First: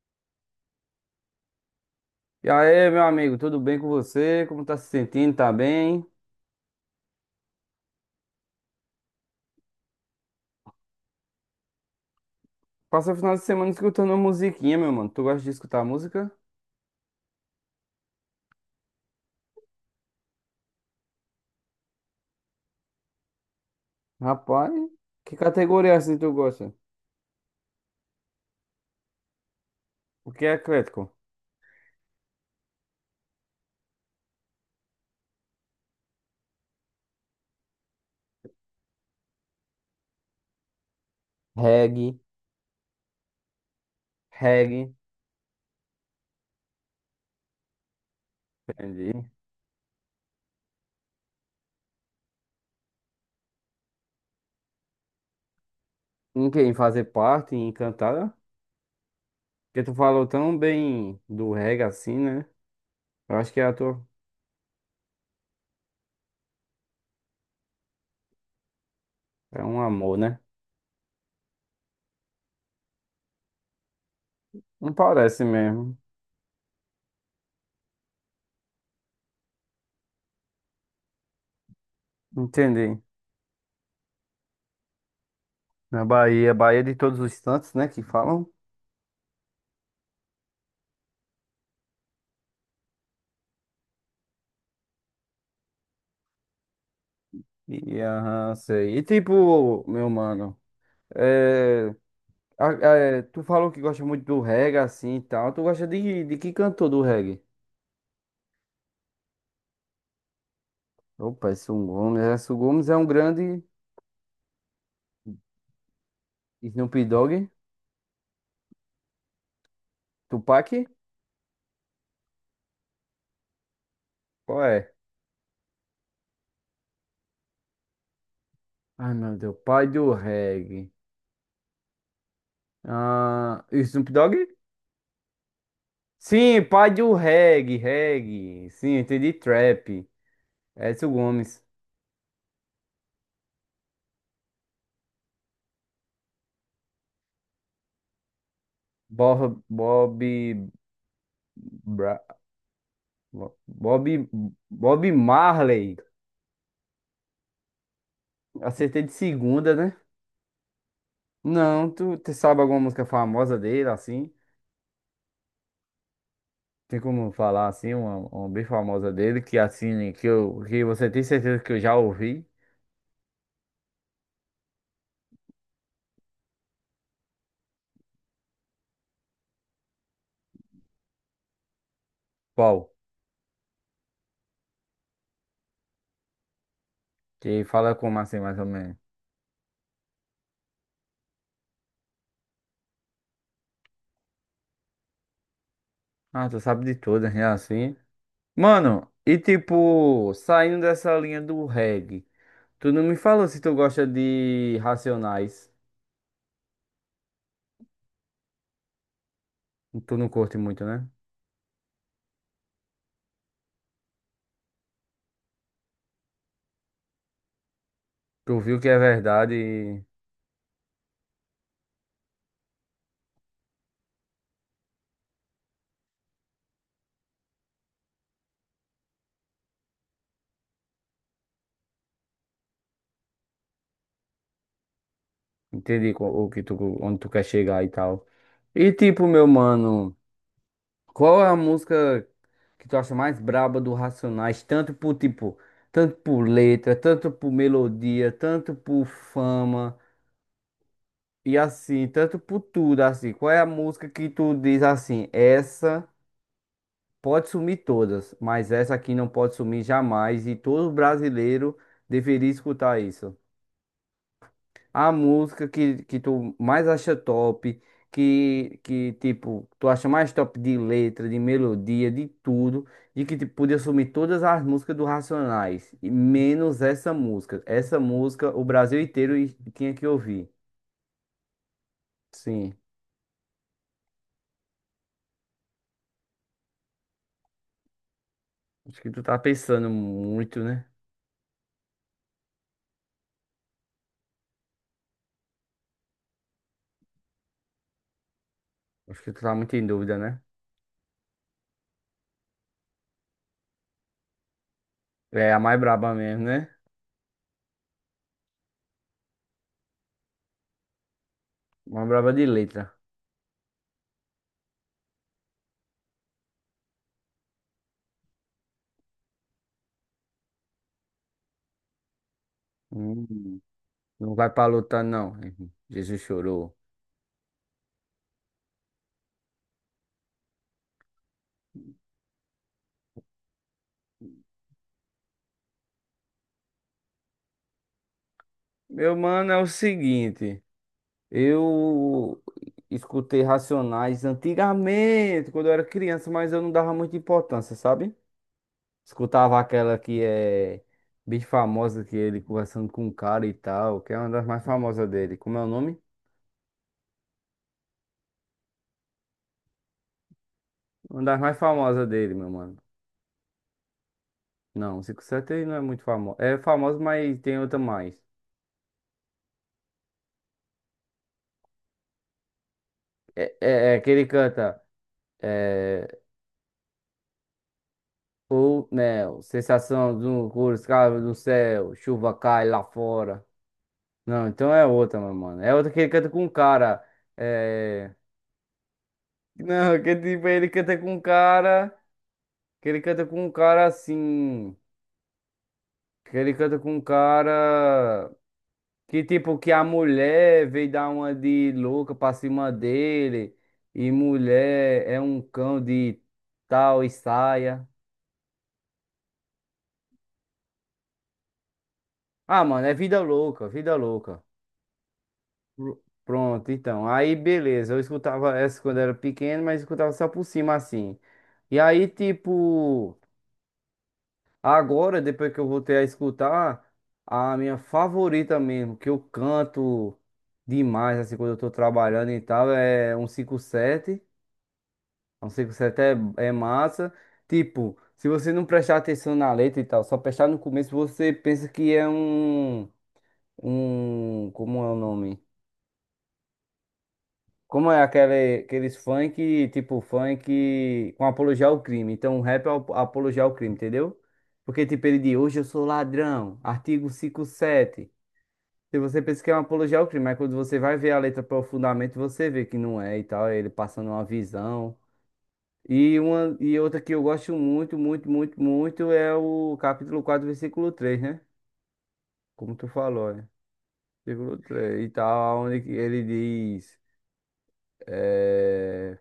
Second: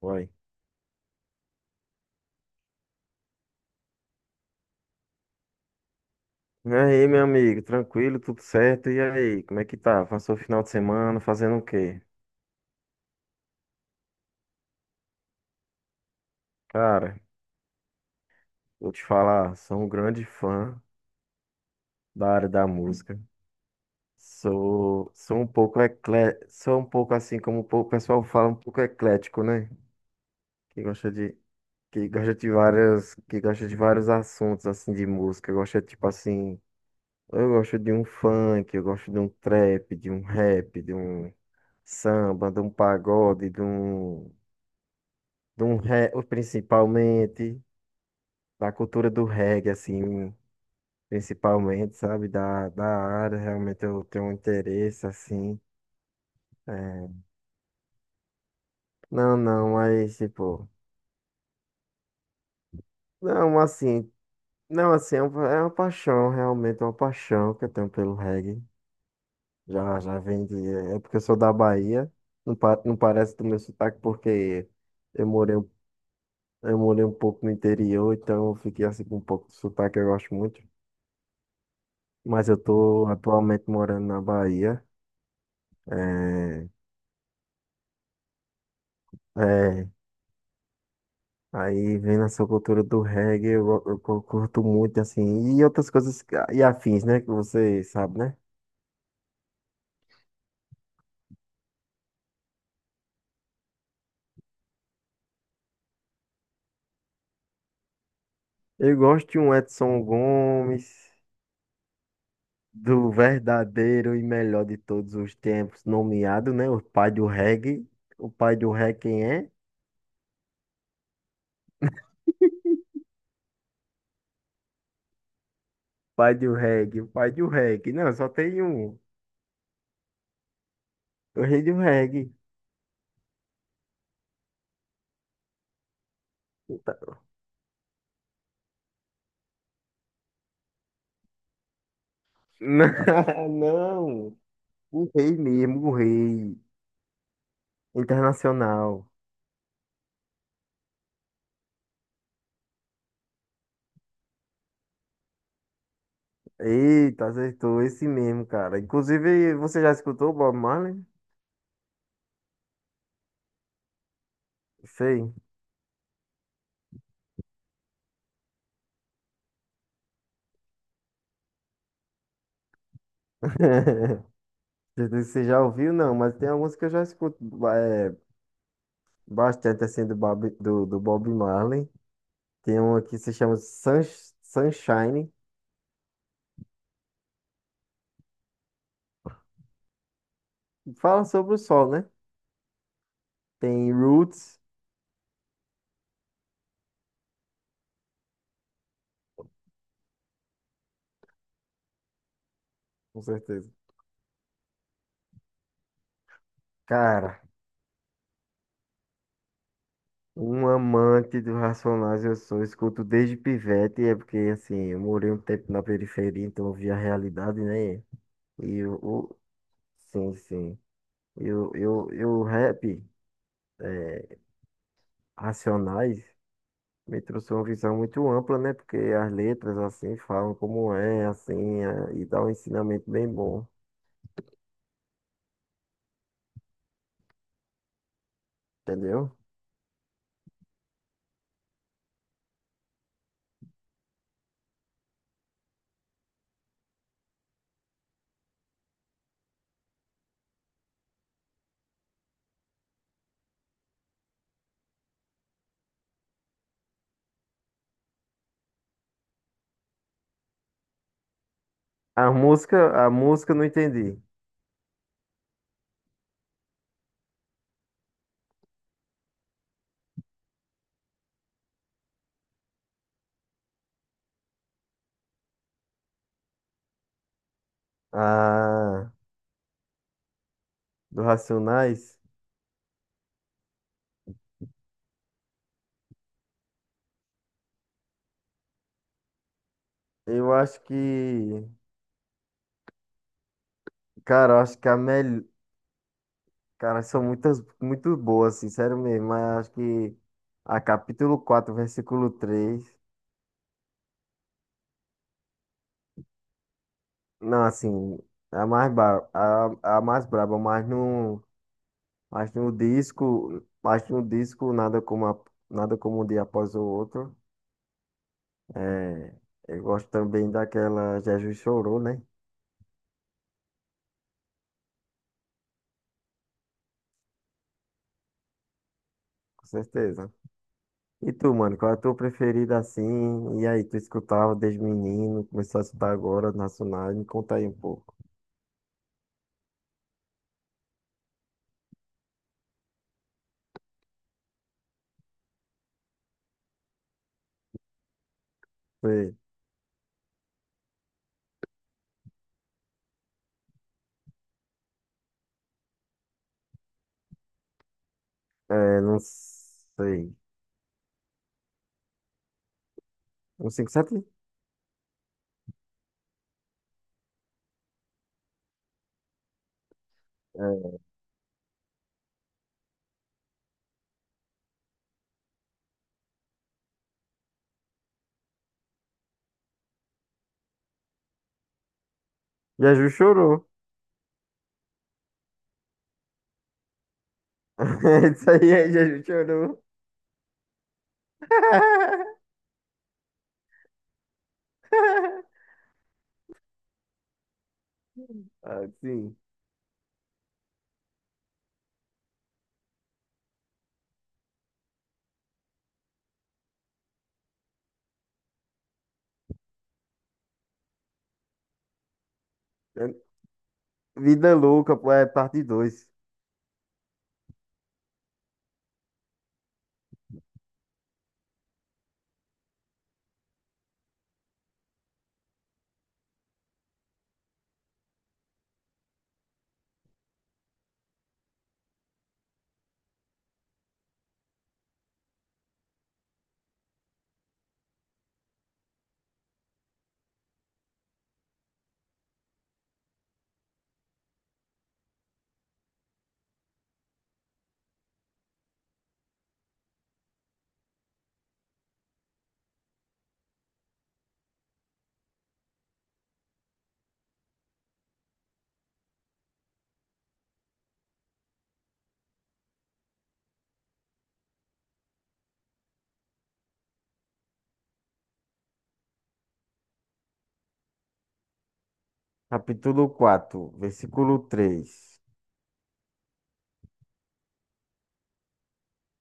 Uai. E aí, meu amigo, tudo bem com você? Como tá se sentindo? Tá bem? E aí, meu amigo, tranquilo, tudo certo? E aí, como é que tá? Passou o final de semana fazendo o quê? Passa o final de semana escutando musiquinha, meu mano. Tu gosta de escutar música? Cara, vou te falar, sou um grande fã da área da música. Rapaz, Sou, que sou um pouco categoria assim tu gosta? sou um pouco assim como o pessoal fala, um pouco eclético, né? O que é Que eclético? gosta de, que gosta de várias, que gosta de vários assuntos assim de música. Gosta tipo assim, eu gosto de um funk, eu gosto de um trap, de um rap, de um Reggae, samba, de um pagode, Reggae, principalmente da cultura entendi. do reggae, assim, principalmente, sabe, da área, realmente eu tenho um interesse, assim. Em quem fazer É. parte, em cantada? Não, não, Porque tu mas, falou tão tipo, bem do reggae assim, né? Eu acho não, que é a tua. assim, não, assim, é uma paixão, realmente, é uma paixão que eu tenho pelo reggae. É um Já, amor, já né? vem de, é porque eu sou da Bahia, não, não parece do meu sotaque, porque Não eu parece morei, um- mesmo. eu morei um pouco no interior, então eu fiquei, assim, com um pouco de sotaque, eu gosto muito. Mas eu Entendi. tô atualmente morando na Bahia. Na Bahia, É, Bahia de todos os santos, né? Que falam. é. Aí vem nessa cultura do reggae, eu curto muito, assim, e outras coisas e afins, né? Que você E, sabe, né? aham, sei. E tipo, meu mano. É, é, tu falou que gosta muito do reggae, assim e tal. Tu gosta de que cantor do reggae? Eu gosto de um Edson Gomes, Opa, Edson Gomes. Edson Gomes é um do grande verdadeiro e melhor de todos os tempos, nomeado, né? O Snoop pai do Dogg. reggae. O pai do reggae quem é? Tupac? Qual é? Pai do reggae, o pai do reggae. Não, só tem um. Ai, meu Deus. Pai do reggae. O rei do reggae. Ah, Snoop Dogg? Sim, pai do Tá- reggae, reggae. Sim, entendi. Trap. Edson Gomes. Não, não. O rei mesmo, o rei internacional. Bob, Bob, Bra- Bob, Bob Marley. Eita, acertou esse mesmo, cara. Acertei de Inclusive, segunda, você já né? escutou o Bob Marley? Não, tu sabe alguma música famosa dele, assim? Sei. Tem como falar, assim, uma bem famosa dele, que você tem certeza que eu já ouvi? Não sei se você já ouviu? Não, mas tem alguns que eu já escuto é, bastante assim do Bob, do Bob Marley. Tem Qual? uma que se chama Sunshine, Que fala como assim, mais ou menos? que fala sobre o sol, né? Tem Roots, Ah, tu sabe de todas, né, assim? Mano, e tipo, saindo dessa linha do reggae, tu não me com falou se certeza. tu gosta de Racionais. Cara, Tu não curte um muito, né? amante do Racionais eu sou, escuto desde pivete, é porque assim, eu morei um tempo na periferia, então eu vi a realidade, né? Tu viu E que o, é o- verdade e sim, sim. E o rap, é, Racionais, me trouxe uma visão muito ampla, né? Porque as letras, assim, falam como é, assim, é, e dá um ensinamento bem bom, entendi. Onde tu quer chegar e tal. E tipo, entendeu? meu mano. Qual é a música que tu acha mais braba do Racionais? Tanto por tipo, tanto por letra, tanto por melodia, tanto por fama e assim, tanto por tudo assim. Qual é a música que tu diz assim? Essa pode sumir todas, mas essa aqui não pode sumir jamais e todo brasileiro deveria escutar A isso. música eu não entendi. A música que tu mais acha top, que tipo, tu acha mais top de letra, de melodia, de tudo, e que tipo, podia sumir todas as músicas do Racionais, e menos essa música. Essa A música o Brasil inteiro tinha que ouvir. do Racionais, Sim, acho que tu tá pensando eu muito, acho né? que, cara, eu acho que a melhor, cara, são muitas, muito boas, assim, sério Acho mesmo, que tu mas tá eu acho muito em que dúvida, né? a capítulo 4 versículo três. É a mais braba mesmo, né? Não, assim, é a a mais braba, mas não. Mais braba de Acho no letra. Disco nada como nada como um dia após o outro. É, eu gosto também daquela Jesus Chorou, né? Hum, não vai pra lutar, não. Jesus chorou. Com certeza. E tu, mano, qual é a tua preferida assim? E aí, tu escutava desde menino, começou a escutar agora, nacional, me conta aí um pouco. Meu mano, é o seguinte. Eu escutei Racionais antigamente, quando eu era criança, mas eu não dava muita importância, sabe? Sei. Escutava aquela que é bem famosa, que é ele conversando com um cara e tal, que é uma das mais famosas dele. Como é o nome? É, não sei. Uma das mais famosas dele, meu mano. Um 57? Não, 57 ele não é muito famoso. É famoso, mas tem outra mais. É. É que ele canta. É, o Neo, sensação do cores, cara do céu, chuva cai lá Jesus fora. chorou. Não, então é outra, meu mano. É outra que ele canta com um cara. É. Isso aí é Jesus chorou. Não, que tipo, ele canta com um cara. Que ele canta com um cara assim. Que ele canta com um cara. Ah, Que sim. tipo, que a mulher veio dar uma de louca pra cima dele. E mulher é um cão de tal e saia. Ah, mano, é vida louca, vida louca. Vida louca, pô, é parte Pr- dois. Pronto, então. Aí, beleza. Eu escutava essa quando era pequeno, mas escutava só por cima assim. E aí, tipo. Agora, depois que eu voltei a escutar, a minha favorita mesmo, que eu canto demais, assim, quando eu tô trabalhando e tal, é um cinco sete. Um 57 é massa. Tipo, se você não prestar atenção na letra e tal, só prestar no começo, você pensa que é um. Um. Como é o nome? Como é aqueles funk, tipo funk com apologia ao crime. Então, o rap é apologia ao crime, entendeu? Porque, tipo, ele diz, hoje eu sou ladrão, artigo 57. Se você pensa que é uma apologia ao crime, mas quando você vai ver a letra profundamente, você vê que não é e tal, é ele passando uma visão. E outra que eu gosto muito, muito, muito, muito é o capítulo 4 versículo 3, né? Como tu Capítulo falou, né? 4, versículo Versículo 3 e 3. tal, onde ele diz. eh,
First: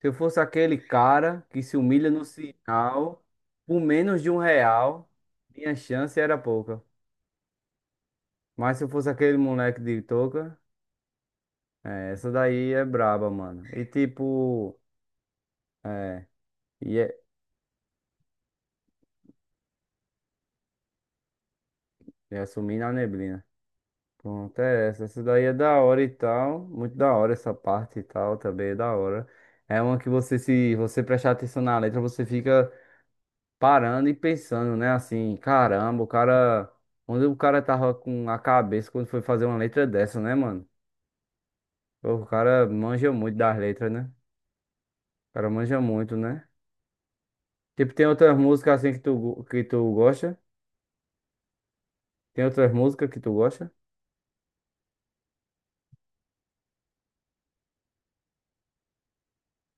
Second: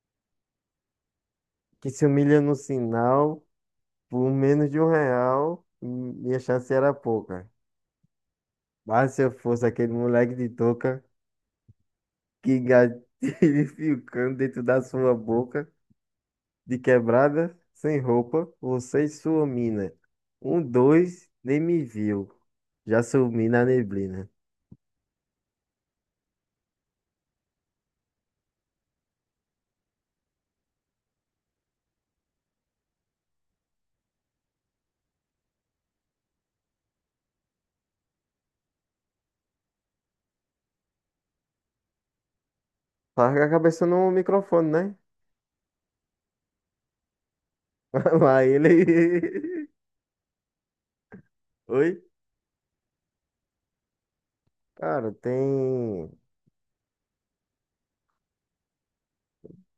Se eu fosse aquele cara que se Que se humilha no humilha no sinal sinal por menos de por um menos de um real, real, minha chance era minha chance pouca. era pouca. Mas se eu fosse Mas se eu aquele fosse moleque aquele de moleque de touca, touca, é, essa que daí é gatilho braba, mano. E ficando dentro tipo, da sua boca, é, de ia, quebrada, sem roupa, você e sua mina. Um, dois, nem me viu. ia sumir na Já neblina. sumi na neblina. Pronto, é essa. Essa daí é da hora e tal. Muito da hora essa parte e tal, também é da hora. É uma que você, se você prestar atenção na letra, você fica parando e pensando, né? Assim, caramba, o cara. Onde o cara tava com a cabeça quando foi fazer uma letra dessa, né, mano? Pô, o cara manja muito Larga a das cabeça letras, né? no microfone, né? O cara manja muito, né? Tipo, tem outras Lá ele. músicas assim que tu gosta? Oi? Tem outras músicas que tu gosta? Cara, tem.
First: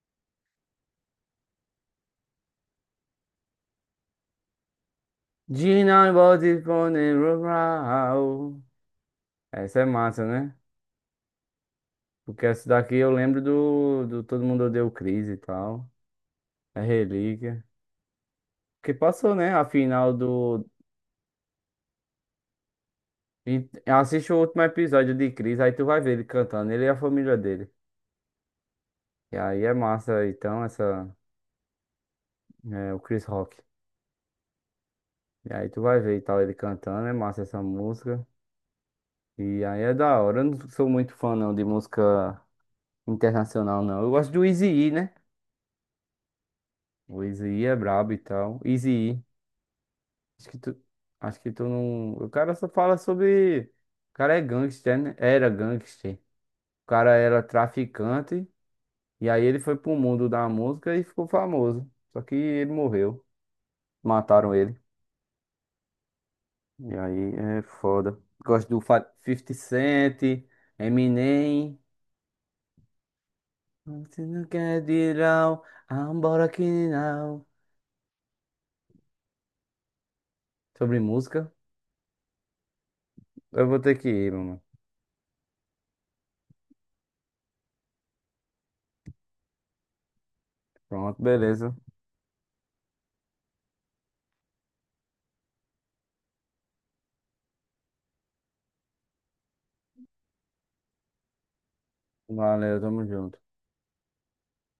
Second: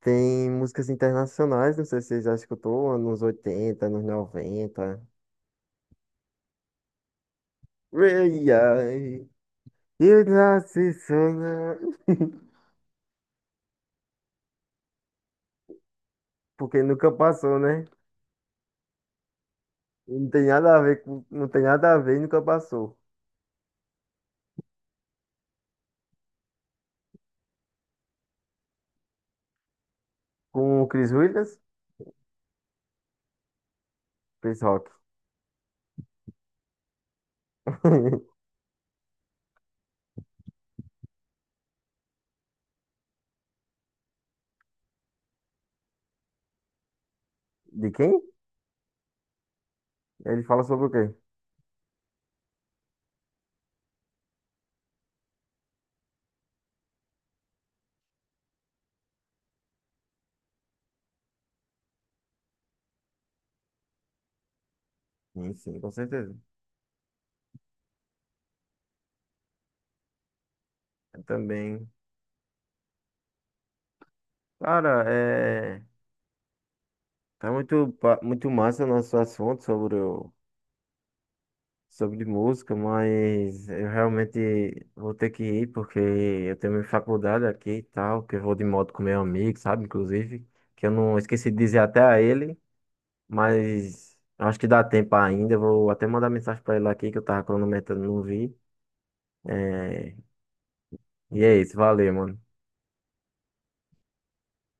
Tem músicas internacionais, não sei se você já escutou, anos 80, anos 90. Gina Body Phone Ei, Rural. ai, Essa é massa, eu né? nasci sonhando. Porque essa daqui eu lembro do Todo Mundo Odeia o Chris e tal. É Porque nunca passou, relíquia. né? Que passou, né? A final Não tem do. nada a não tem nada a ver e nunca passou. E assiste o último episódio de Chris aí tu vai ver ele cantando, ele e a família dele. E aí é massa, então, Com o Chris essa. Williams, É, o Chris Rock. Chris Rock. E aí tu vai ver e tal, ele cantando, é massa essa música. E aí é da hora. Eu não sou muito fã, não, de música internacional, não. Eu gosto do Eazy-E, né? O Eazy-E é De brabo e quem? tal. Eazy-E. Ele Acho que fala tu. sobre o quê? Acho que tu não. O cara só fala sobre. O cara é gangster, né? Era gangster. O cara era traficante. E aí ele foi pro mundo da música e ficou famoso. Só que ele morreu. Mataram ele. Sim, sim, com certeza. E aí é foda. Gosto do 50 Cent, Eu Eminem. também. Você não quer Cara, ir é. embora aqui não. Tá muito massa o nosso assunto Sobre música, sobre música, eu mas vou eu ter que ir, mano. realmente vou ter que ir porque eu tenho minha faculdade aqui e tal, que eu vou de moto com meu amigo, sabe? Inclusive, que eu não Pronto, esqueci de beleza. dizer até a ele, mas acho que dá tempo ainda. Eu vou até mandar mensagem pra ele aqui que eu tava cronometrando, não vi. É, e é isso, valeu, mano. Valeu, tamo junto.